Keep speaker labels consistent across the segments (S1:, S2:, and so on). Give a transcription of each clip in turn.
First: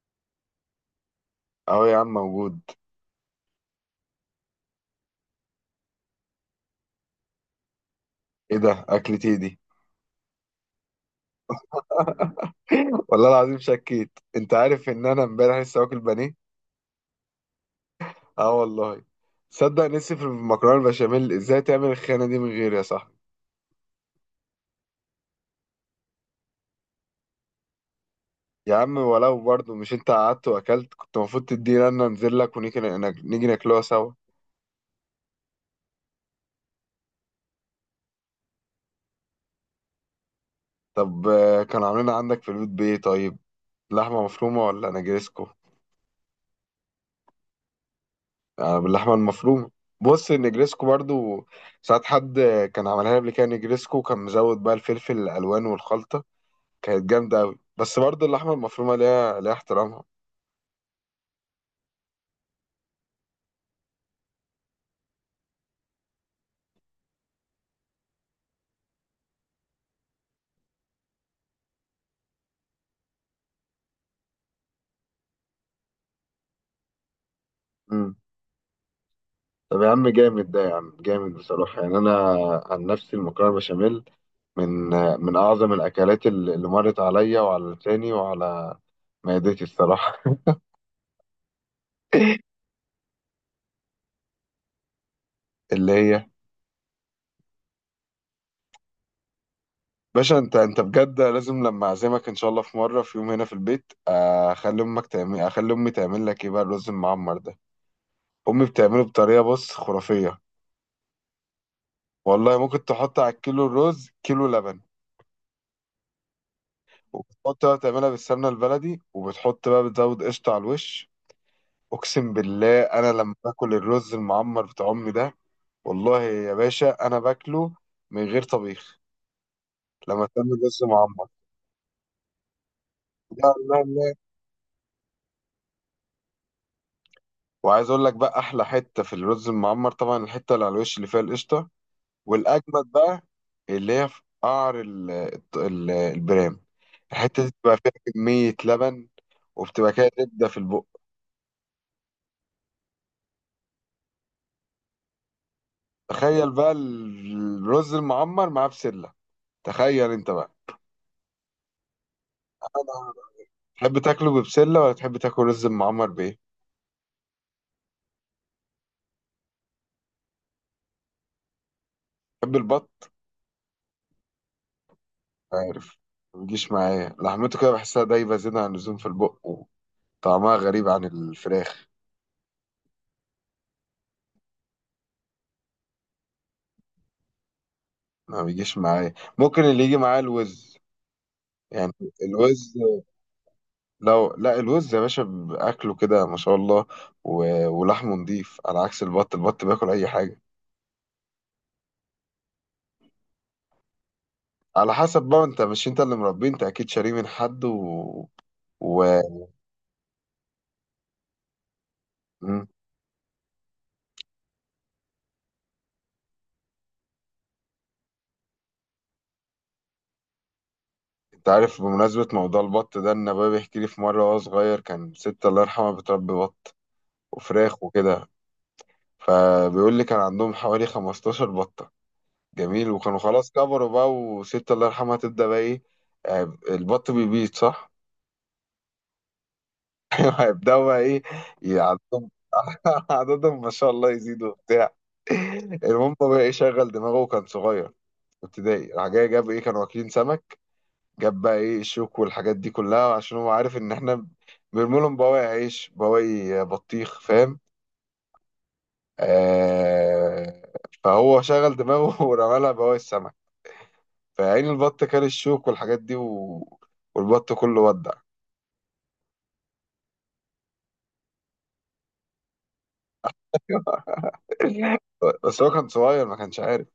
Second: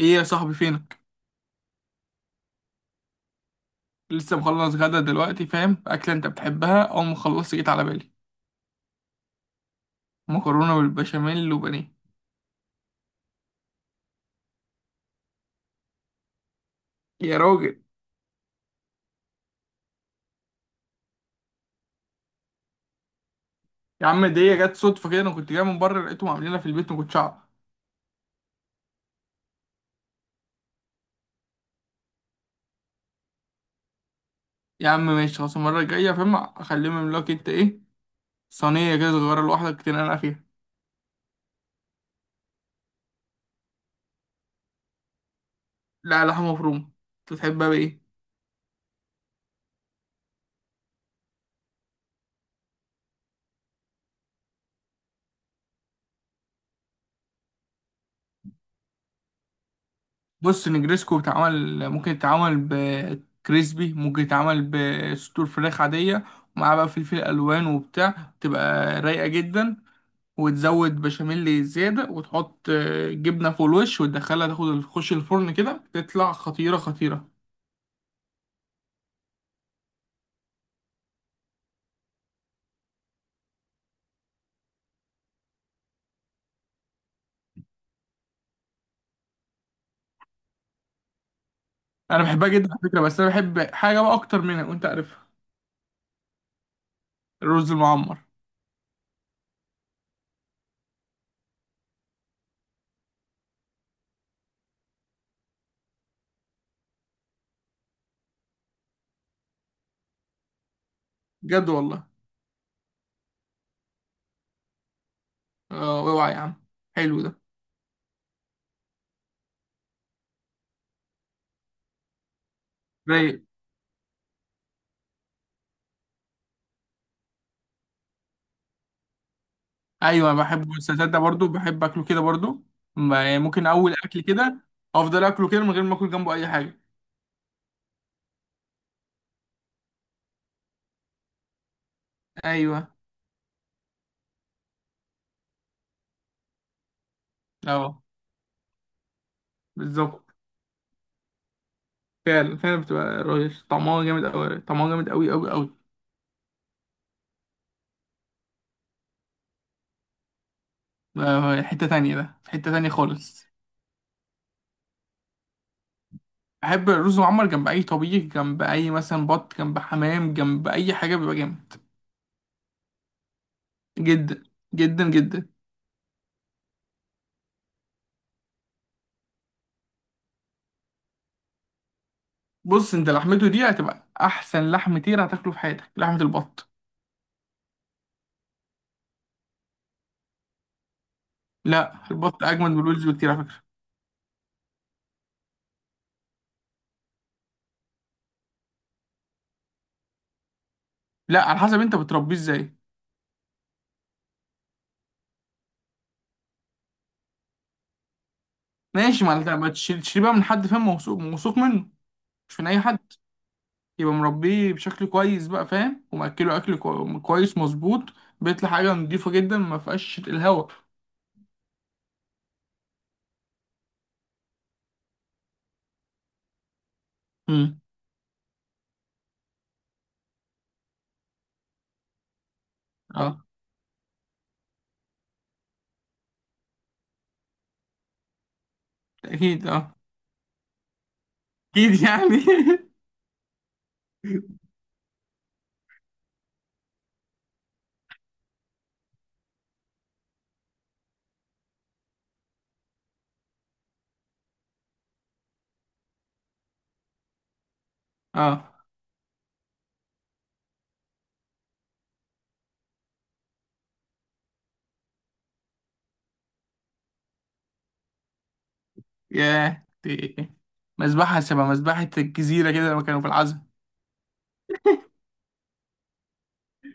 S1: ايه يا صاحبي؟ فينك؟
S2: اهو يا عم موجود.
S1: لسه مخلص غدا دلوقتي، فاهم؟ اكله انت بتحبها، اول ما خلصت جيت على بالي.
S2: ايه ده اكلتي دي؟
S1: مكرونه بالبشاميل وبانيه.
S2: والله العظيم شكيت، انت عارف ان انا امبارح لسه واكل بانيه.
S1: يا راجل.
S2: اه والله. صدق نسي في المكرونه البشاميل، ازاي تعمل الخيانه دي من غيري يا صاحبي؟
S1: يا عم دي جت صدفه كده، انا كنت جاي من بره لقيتهم عاملينها في البيت، ما كنتش اعرف.
S2: يا عم ولو برضه مش انت قعدت واكلت كنت المفروض تدينا، انا انزل لك ونيجي نيجي ناكلوها سوا.
S1: يا عم ماشي خلاص، المره الجايه فاهم اخليهم يعملوا لك انت ايه، صينيه كده صغيره لوحدك تنقع فيها.
S2: طب كانوا عاملين عندك في البيت بايه طيب؟ لحمه مفرومه ولا نجرسكو؟
S1: لا، لحمه مفرومه. انت تحبها بايه؟
S2: باللحمه المفرومه. بص، النجريسكو برضو ساعات حد كان عملها لي قبل كده، نجريسكو كان مزود بقى الفلفل الالوان والخلطه، كانت جامده قوي، بس برضو اللحمه المفرومه ليها احترامها.
S1: بص، نجريسكو بتعمل، ممكن يتعمل بكريسبي، ممكن يتعمل بصدور فراخ عاديه، ومعاه بقى فلفل الوان وبتاع، تبقى رايقه جدا. وتزود بشاميل زيادة وتحط جبنة فوق الوش وتدخلها تاخد تخش الفرن كده، تطلع خطيرة خطيرة.
S2: امم. طب يا عم جامد، ده يا عم جامد بصراحه، يعني انا عن نفسي المكرونه بشاميل من من اعظم الاكلات اللي مرت عليا وعلى لساني وعلى معدتي الصراحه.
S1: أنا بحبها جدا على فكرة، بس أنا بحب حاجة بقى أكتر منها وأنت عارفها.
S2: اللي هي؟
S1: الرز المعمر.
S2: باشا، انت بجد لازم لما اعزمك ان شاء الله في مره، في يوم هنا في البيت، اخلي امي تعمل لك ايه بقى الرز المعمر ده. امي بتعمله بطريقه، بص، خرافيه.
S1: بجد والله.
S2: والله ممكن تحط على الكيلو الرز كيلو لبن.
S1: أوعى يا عم، حلو ده.
S2: وبتحط بقى بتعملها بالسمنه البلدي، وبتحط بقى بتزود قشطه على الوش. اقسم بالله، انا لما
S1: رايق.
S2: باكل الرز المعمر بتاع امي ده، والله يا باشا انا باكله من غير طبيخ. لما
S1: أيوة
S2: تعمل
S1: بحب
S2: رز
S1: السلطات ده
S2: معمر.
S1: برضو، بحب أكله كده برضو. يعني
S2: لا،
S1: ممكن
S2: لا،
S1: أول
S2: لا.
S1: أكل كده. أفضل أكله كده من غير ما أكل جنبه أي حاجة.
S2: وعايز اقول لك بقى، احلى حته في الرز المعمر طبعا الحته اللي على الوش اللي فيها القشطه، والاجمد
S1: أيوة.
S2: بقى اللي هي في قعر البرام. الحته دي بتبقى
S1: أه.
S2: فيها كميه لبن، وبتبقى كده
S1: بالظبط.
S2: زبده في البق.
S1: فعلا فعلا، بتبقى رايق، طعمها جامد أوي، طعمها جامد أوي أوي أوي.
S2: تخيل بقى الرز المعمر معاه بسله، تخيل انت بقى.
S1: حتة تانية، ده في حتة تانية
S2: أنا-
S1: خالص.
S2: تحب تاكله ببسله ولا تحب تاكل رز المعمر بايه؟
S1: أحب الرز معمر جنب أي طبيخ، جنب أي مثلا بط، جنب حمام، جنب أي حاجة بيبقى جامد.
S2: تحب البط؟
S1: جدا جدا جدا.
S2: عارف، ما بيجيش معايا لحمته، كده بحسها دايبه زياده عن اللزوم في البق، وطعمها غريب عن الفراخ.
S1: بص أنت لحمته دي هتبقى أحسن لحم طير هتاكله في حياتك، لحمة البط.
S2: ما بيجيش معايا، ممكن اللي يجي معايا الوز.
S1: لا،
S2: يعني
S1: البط أجمد
S2: الوز،
S1: من الوز بكتير على فكرة.
S2: لو لا الوز يا باشا بأكله كده ما شاء الله. ولحمه نضيف، على عكس البط بياكل أي حاجة.
S1: لا على حسب أنت بتربيه إزاي.
S2: على حسب بقى، انت مش انت اللي مربيه، انت أكيد شاريه من حد و...
S1: ماشي، ما أنت ما تشيل بقى من حد فاهم، موثوق موثوق منه. مش
S2: مم.
S1: من أي حد. يبقى مربيه بشكل كويس بقى فاهم، ومأكله أكل كويس مظبوط. بيطلع حاجة نضيفة جدا ما فيهاش الهوا.
S2: انت عارف بمناسبة موضوع البط ده، ان بابا بيحكي لي في مرة وهو صغير، كان ست الله يرحمها بتربي بط
S1: امم.
S2: وفراخ وكده. فبيقول لي كان عندهم حوالي 15 بطة جميل، وكانوا
S1: اه.
S2: خلاص كبروا بقى، وست الله يرحمها تبدأ بقى ايه. البط بيبيض صح؟
S1: اكيد اه.
S2: هيبدأوا بقى ايه.
S1: اكيد
S2: عددهم.
S1: يعني.
S2: عددهم ما شاء الله يزيدوا وبتاع. المهم هو بقى ايه، شغل دماغه وكان صغير في ابتدائي، راح جاي جاب ايه، كانوا واكلين سمك. جاب بقى ايه الشوك والحاجات دي كلها عشان هو عارف ان احنا بنرمي لهم بواقي عيش بواقي بطيخ، فاهم؟
S1: اه.
S2: آه. فهو شغل دماغه ورمى لها بواقي السمك. فعين البط كان الشوك والحاجات دي والبط كله ودع.
S1: ياه دي. مذبحة، شبه مذبحة الجزيرة كده لما كانوا في العزم.
S2: بس هو كان صغير، ما كانش عارف.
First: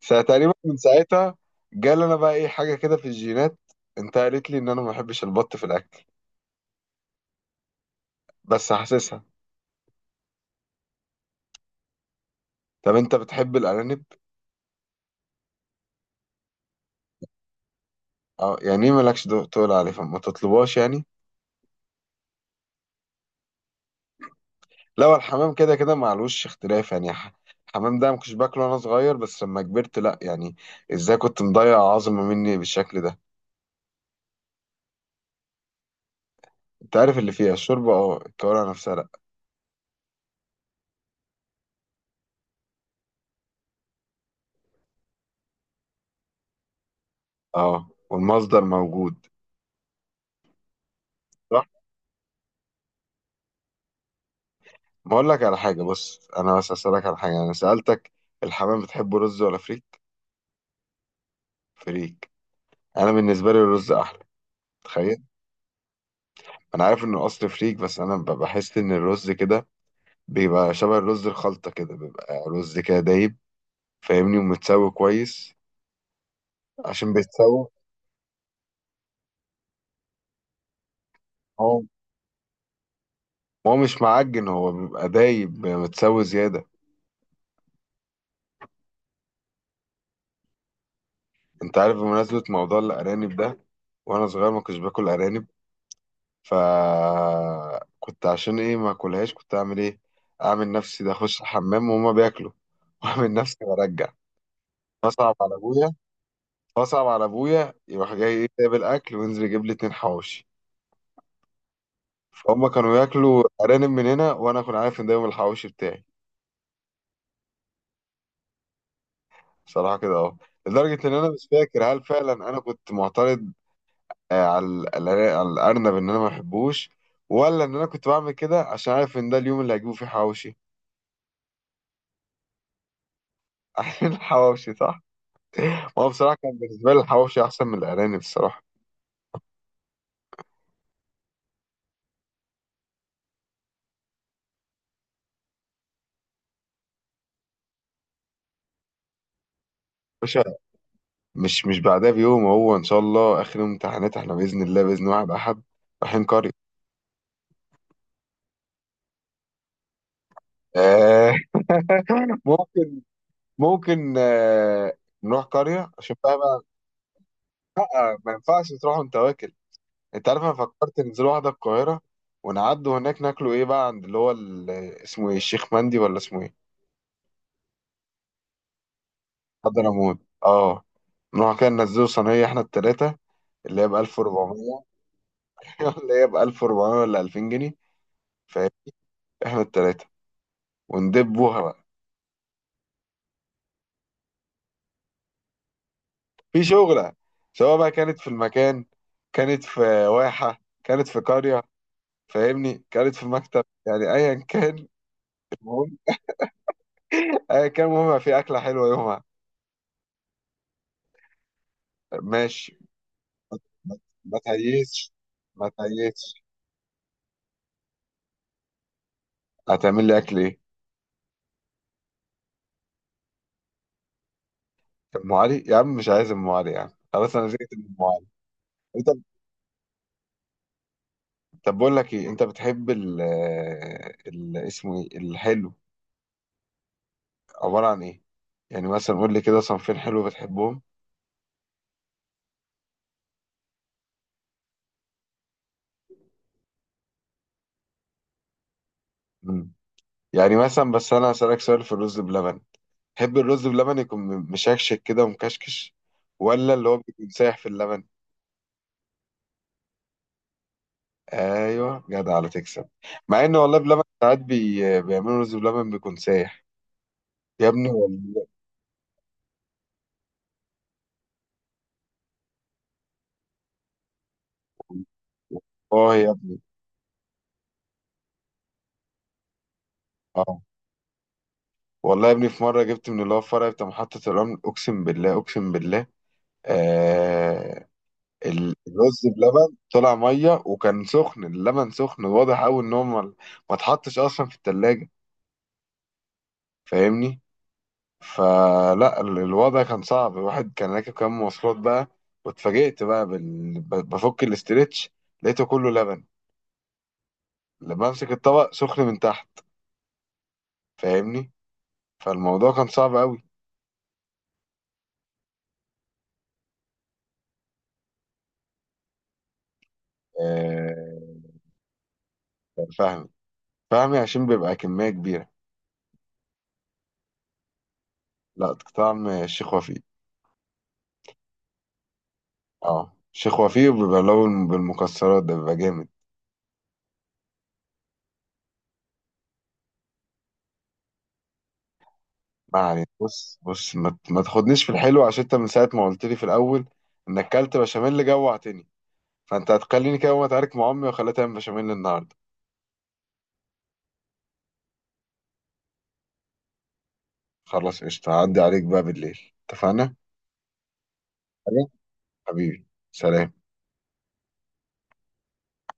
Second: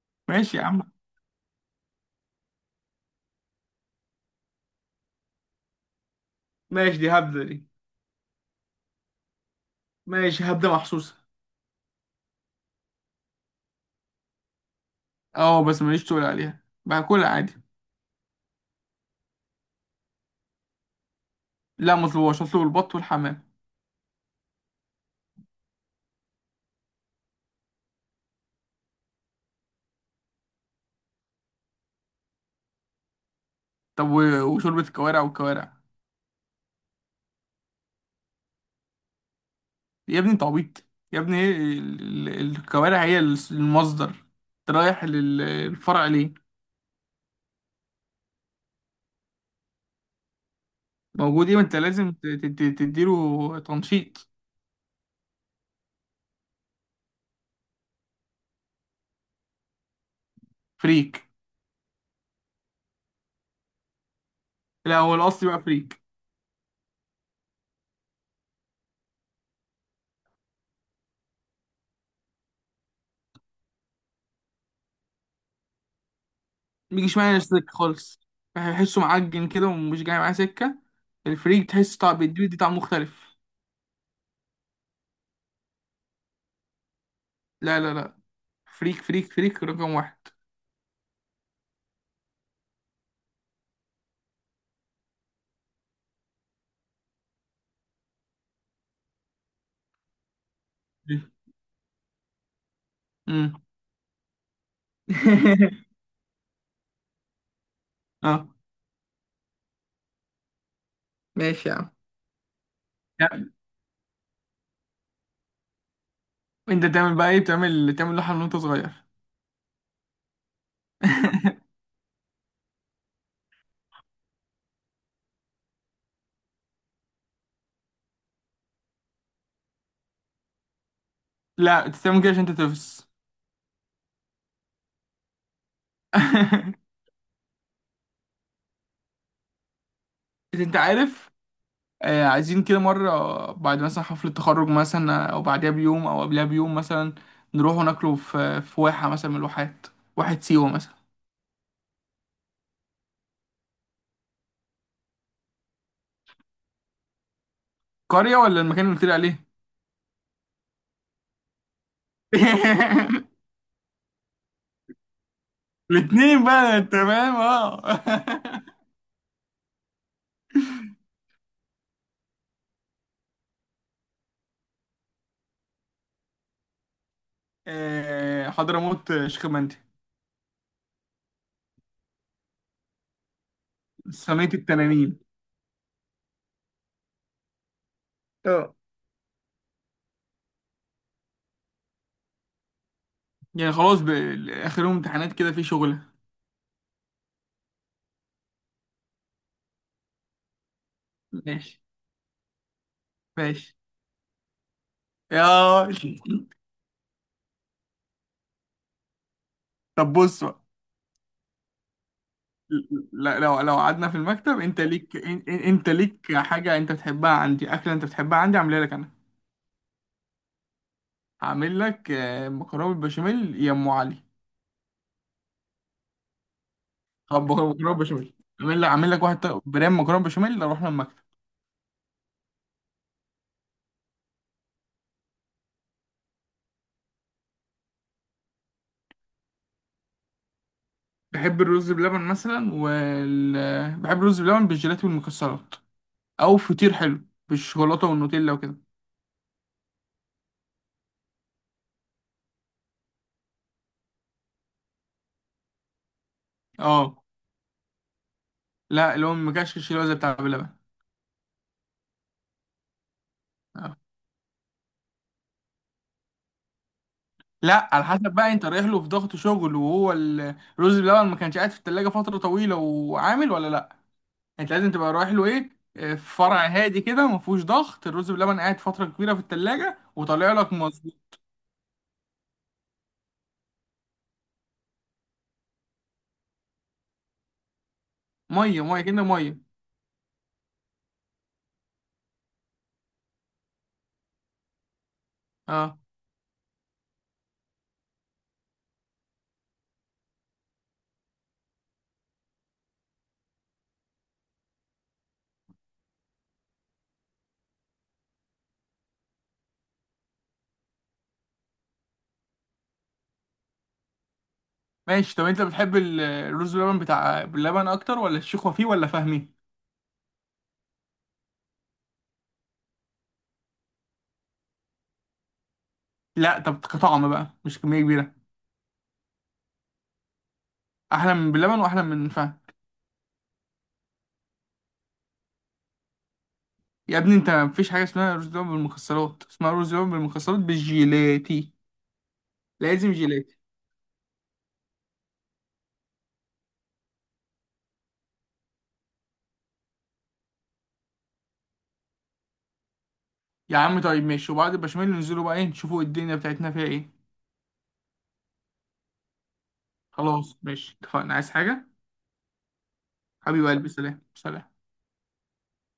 S2: ساعة تقريبا
S1: ماشي يا
S2: من
S1: عم.
S2: ساعتها. جال انا بقى ايه، حاجة كده في الجينات. انت قالت لي ان انا ما بحبش البط في الاكل،
S1: ماشي، دي هبدة دي.
S2: بس حاسسها.
S1: ماشي، هبدة محسوسة.
S2: طب انت بتحب الارانب؟
S1: اه بس ماليش، تقول عليها باكلها عادي.
S2: اه، يعني ايه مالكش تقول عليه فما تطلبهاش يعني.
S1: لا، مطلوبهاش، اطلب البط والحمام.
S2: لا، هو الحمام كده كده معلوش اختلاف، يعني الحمام ده ما كنتش باكله وانا صغير، بس لما كبرت لا يعني. ازاي كنت مضيع عظمة مني بالشكل ده.
S1: طب وشوربة الكوارع والكوارع.
S2: انت عارف اللي فيها الشوربة، اه، الكوارع نفسها.
S1: يا ابني انت عبيط. يا ابني ايه الكوارع هي المصدر. انت رايح للفرع ليه؟
S2: اه، والمصدر موجود.
S1: موجود ايه، ما
S2: صح.
S1: انت لازم تديله تنشيط.
S2: ما اقول لك على حاجه، بص، انا بس اسالك على حاجه، انا سالتك، الحمام بتحبه رز ولا فريك؟
S1: فريك.
S2: فريك. انا بالنسبه لي الرز احلى.
S1: لا هو
S2: تخيل.
S1: الاصلي بقى فريك.
S2: انا عارف انه اصل فريك، بس انا بحس ان الرز كده بيبقى شبه الرز الخلطه، كده بيبقى رز كده دايب، فاهمني، ومتسوي كويس عشان
S1: ميجيش معايا سكة
S2: بيتسوى.
S1: خالص، بحسه معجن كده ومش جاي معاه سكة. الفريك
S2: هو
S1: تحس طعم بيدي دي طعم مختلف.
S2: هو مش معجن، هو بيبقى دايب بيبقى متسوي زياده.
S1: لا لا لا، فريك فريك فريك رقم واحد.
S2: انت عارف بمناسبه موضوع الارانب ده، وانا صغير ما كنتش باكل ارانب. فكنت عشان ايه ما اكلهاش، كنت اعمل ايه، اعمل نفسي ده اخش الحمام وهما بياكلوا واعمل
S1: امم.
S2: نفسي برجع. فاصعب على ابويا فاصعب على ابويا، يروح جاي ايه،
S1: اه.
S2: جايب الاكل وينزل يجيب لي اتنين حواوشي.
S1: ماشي يا عم.
S2: فهم كانوا
S1: لا،
S2: ياكلوا ارانب من هنا، وانا كنت عارف ان ده يوم الحواوشي بتاعي.
S1: انت تعمل بقى ايه، بتعمل تعمل لحم وانت صغير؟
S2: بصراحه كده اهو، لدرجه ان انا مش فاكر هل فعلا انا كنت معترض على الارنب ان انا ما بحبوش، ولا ان انا كنت بعمل كده عشان عارف ان ده اليوم اللي هجيبه فيه حواوشي.
S1: لا انت تعمل كده عشان انت تفس.
S2: عشان الحواوشي صح. هو بصراحة كان بالنسبة لي الحواوشي أحسن من الأرانب الصراحة.
S1: انت عارف، عايزين كده مرة بعد مثلا حفلة تخرج مثلا او بعدها بيوم او قبلها بيوم مثلا، نروح وناكله في واحة مثلا من الواحات، واحة
S2: باشا،
S1: سيوة مثلا.
S2: مش بعدها بيوم، هو إن شاء الله آخر يوم امتحانات إحنا بإذن الله بإذن واحد أحد رايحين قرية.
S1: قرية ولا المكان اللي قلت لي عليه؟
S2: آه. ممكن، ممكن آه. نروح قرية عشان بقى,
S1: الاتنين
S2: بقى
S1: بقى تمام اه.
S2: ما ينفعش تروح وأنت واكل. أنت عارف، أنا فكرت ننزل واحدة القاهرة ونعدوا هناك ناكلوا إيه بقى عند اللي هو اسمه إيه، الشيخ مندي، ولا اسمه إيه؟
S1: حضرموت، شيخ مندي.
S2: حضرموت. أه. نروح كده ننزلوا صينية إحنا التلاتة، اللي هي ب
S1: صينية
S2: 1400.
S1: التنانين.
S2: اللي هي ب 1400 ولا 2000 جنيه؟
S1: اه.
S2: احنا التلاتة، وندبوها بقى.
S1: يعني خلاص آخر يوم امتحانات كده في شغلة.
S2: في شغلة. سواء بقى كانت في المكان، كانت في واحة، كانت في قرية،
S1: ماشي.
S2: فاهمني، كانت في مكتب،
S1: ماشي
S2: يعني ايا كان.
S1: يا.
S2: المهم. ايا كان المهم يبقى في اكلة حلوة يومها.
S1: طب بص بقى.
S2: ماشي.
S1: لو لو
S2: ما
S1: قعدنا في
S2: ما
S1: المكتب، انت
S2: تهيسش،
S1: ليك
S2: ما
S1: انت
S2: تهيسش.
S1: ليك حاجة انت بتحبها عندي، أكلة انت بتحبها عندي عاملها لك انا.
S2: هتعمل لي اكل ايه؟
S1: هعمل لك مكرونة بالبشاميل يا ام علي.
S2: ام علي، يا عم مش عايز ام علي يا عم، خلاص انا
S1: طب
S2: زهقت من
S1: مكرونه
S2: ام علي.
S1: بشاميل، اعمل لك
S2: انت
S1: اعمل لك واحد طيب برام مكرونه بشاميل اروح لما المكتب.
S2: طب بقول لك ايه، انت بتحب اسمه ايه الحلو، عبارة عن ايه؟ يعني مثلا قول لي كده صنفين حلو بتحبهم.
S1: بحب الرز بلبن مثلا بحب الرز بلبن بالجيلاتي والمكسرات، او فطير حلو بالشوكولاته والنوتيلا وكده.
S2: يعني مثلا، بس انا هسألك سؤال في الرز بلبن، تحب الرز بلبن يكون مشكشك كده ومكشكش، ولا اللي هو
S1: اه.
S2: بيكون سايح في اللبن؟
S1: لا اللي هو مكشكش، اللي هو زي بتاع بلبن.
S2: ايوه، جدع على تكسب. مع ان والله
S1: آه.
S2: بلبن ساعات بيعملوا رز بلبن بيكون سايح. يا ابني
S1: لا على حسب
S2: والله.
S1: بقى انت رايح له في ضغط شغل وهو الرز بلبن ما كانش قاعد في التلاجة فترة طويلة وعامل ولا لا. انت لازم تبقى رايح له ايه،
S2: اه
S1: في
S2: يا ابني،
S1: فرع هادي كده ما فيهوش ضغط، الرز بلبن قاعد فترة كبيرة في التلاجة وطالع
S2: اه.
S1: لك مظبوط.
S2: والله يا ابني، في مره جبت من اللي هو الفرع بتاع محطه الرمل، اقسم بالله اقسم بالله. آه.
S1: مية مية
S2: الرز
S1: كده مية.
S2: بلبن طلع ميه، وكان سخن، اللبن سخن واضح قوي ان هو ما اتحطش اصلا في التلاجة.
S1: اه
S2: فاهمني. فلا الوضع كان صعب، الواحد كان راكب كام مواصلات بقى. واتفاجئت بقى بفك الاسترتش، لقيته كله لبن. لما امسك الطبق سخن من تحت. فاهمني. فالموضوع كان صعب قوي.
S1: ماشي. طب انت بتحب الرز باللبن بتاع باللبن اكتر ولا الشيخ وفيه ولا فهمي؟
S2: آه... كان فهمي. فهمي عشان بيبقى كمية كبيرة.
S1: لا طب كطعم بقى مش كميه كبيره.
S2: لا، طعم الشيخ وفيق.
S1: احلى من باللبن واحلى من فهم.
S2: اه، الشيخ وفيق بيبقى لون بالمكسرات ده بيبقى جامد.
S1: يا ابني انت مفيش حاجه اسمها رز باللبن بالمكسرات، اسمها رز باللبن بالمكسرات بالجيلاتي.
S2: ما علينا،
S1: لازم جيلاتي.
S2: بص بص، ما تاخدنيش في الحلو، عشان انت من ساعة ما قلت لي في الأول انك كلت بشاميل جوعتني، فانت هتخليني كده اقوم اتعارك مع امي واخليها تعمل بشاميل النهارده.
S1: يا عم طيب ماشي، وبعد البشاميل ننزلوا بقى ايه، نشوفوا الدنيا بتاعتنا فيها ايه.
S2: خلاص قشطه، هعدي عليك بقى بالليل اتفقنا.
S1: خلاص ماشي اتفقنا، عايز حاجه؟
S2: خلاص. حبيبي سلام.
S1: حبيب قلبي سلام سلام.